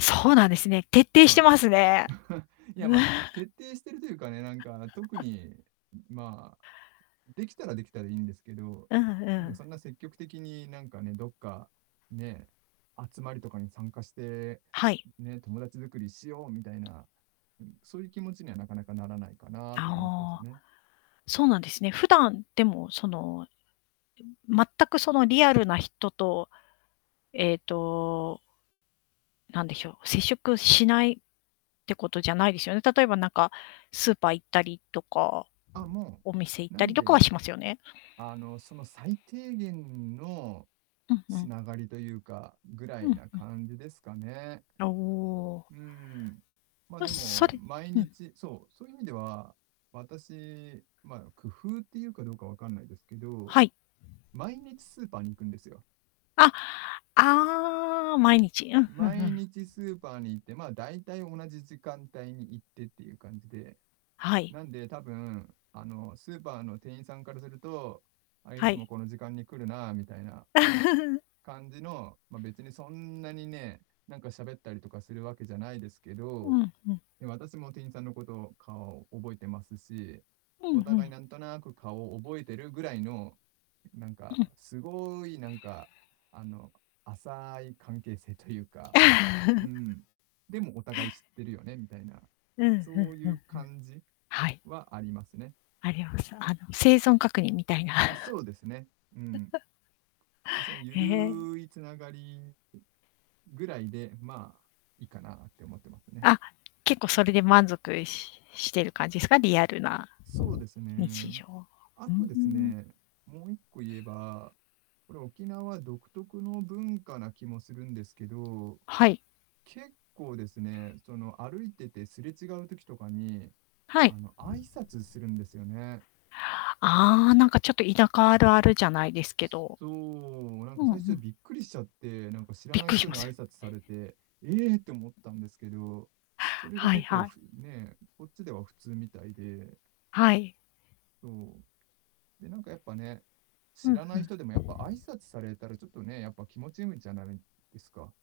そうなんですね、徹底しはてい。ますね。いや、まあ、徹底してるというかね、なんか特 にまあ、できたらできたでいいんですけど、うんなんかうん。そんな積極的になんかねどっか、ね、集まりとかに参加して、はい。うん、ね、友達作りしようみたいな、うん。そういう気持ちにはなかなかならないかなって感じですああ、ね。そうなんですね。普段でもその、でも、全くそのリアルな人と。えっとなんでひょう、接触しないってことじゃないですよね。例えばなんかスーパー行ったりとか、あ、もお店行っう、なたりんとかはで、しますよね？あの、その最低限のうんうつん。ながりというか、ぐらういんなうん。感じですかね。おお。うん。まあ、ま、でそもれ毎うん。日そう、そういう意味では、私、ま、工夫っていうかどうかわかんないですけど、はい。毎日スーパーに行くんですよ。あ、ああ、毎日、うん、ふんふ毎ん。日スーパーに行って、まあ、大体同じ時間帯に行ってっていう感じで、はい。なんで多分あの、スーパーの店員さんからすると「あ、いはつもい。この時間に来るな」みたいな、感じのまあ、別にそんなにね、なんか喋ったりとかするわけじゃないですけうど、ん、ふん。でも私も店員さんのことを顔を覚えてますし、うん、おふ互いん。なんとなく顔を覚えてるぐらいの、うなんうか、ん。すごいなんかあの、浅い関係性というああ。かう ん、でもお互い知ってるよねみたいな、うん、ふんそういふんうふん。感じはい。はありますね。あります。あの、生存確認みたいな。ん、そうですね、うん。うん、そいにゆへえ。るい繋がり、うぐらいで、まあ、いいかなって思ってますね。あ、結構それで満足ししてる感じすか？リアルなそうです日ね。常。あうーとですん。ね、もう一個言えば、これ沖縄独特の文化な気もするんですけど。はい。結構ですね、その、歩いててすれ違う時とかに、はい。あの、挨拶するんですよね。ああ、なんかちょっと田舎あるあるじゃないですけすど。そう、なんうかんう最初ん。びっくりしちゃって、なんか知らびっないくりし人まにす挨よね。拶されて、ええって思っうん。たんですけど、それがはい結構はい。ふね、こっちでは普通みたいで。はい。そう。で、なんかやっぱね、う知ん、らなふいん。人でもやっぱ挨拶されたらちょっとね、やっぱ気持ちむんじゃないですか。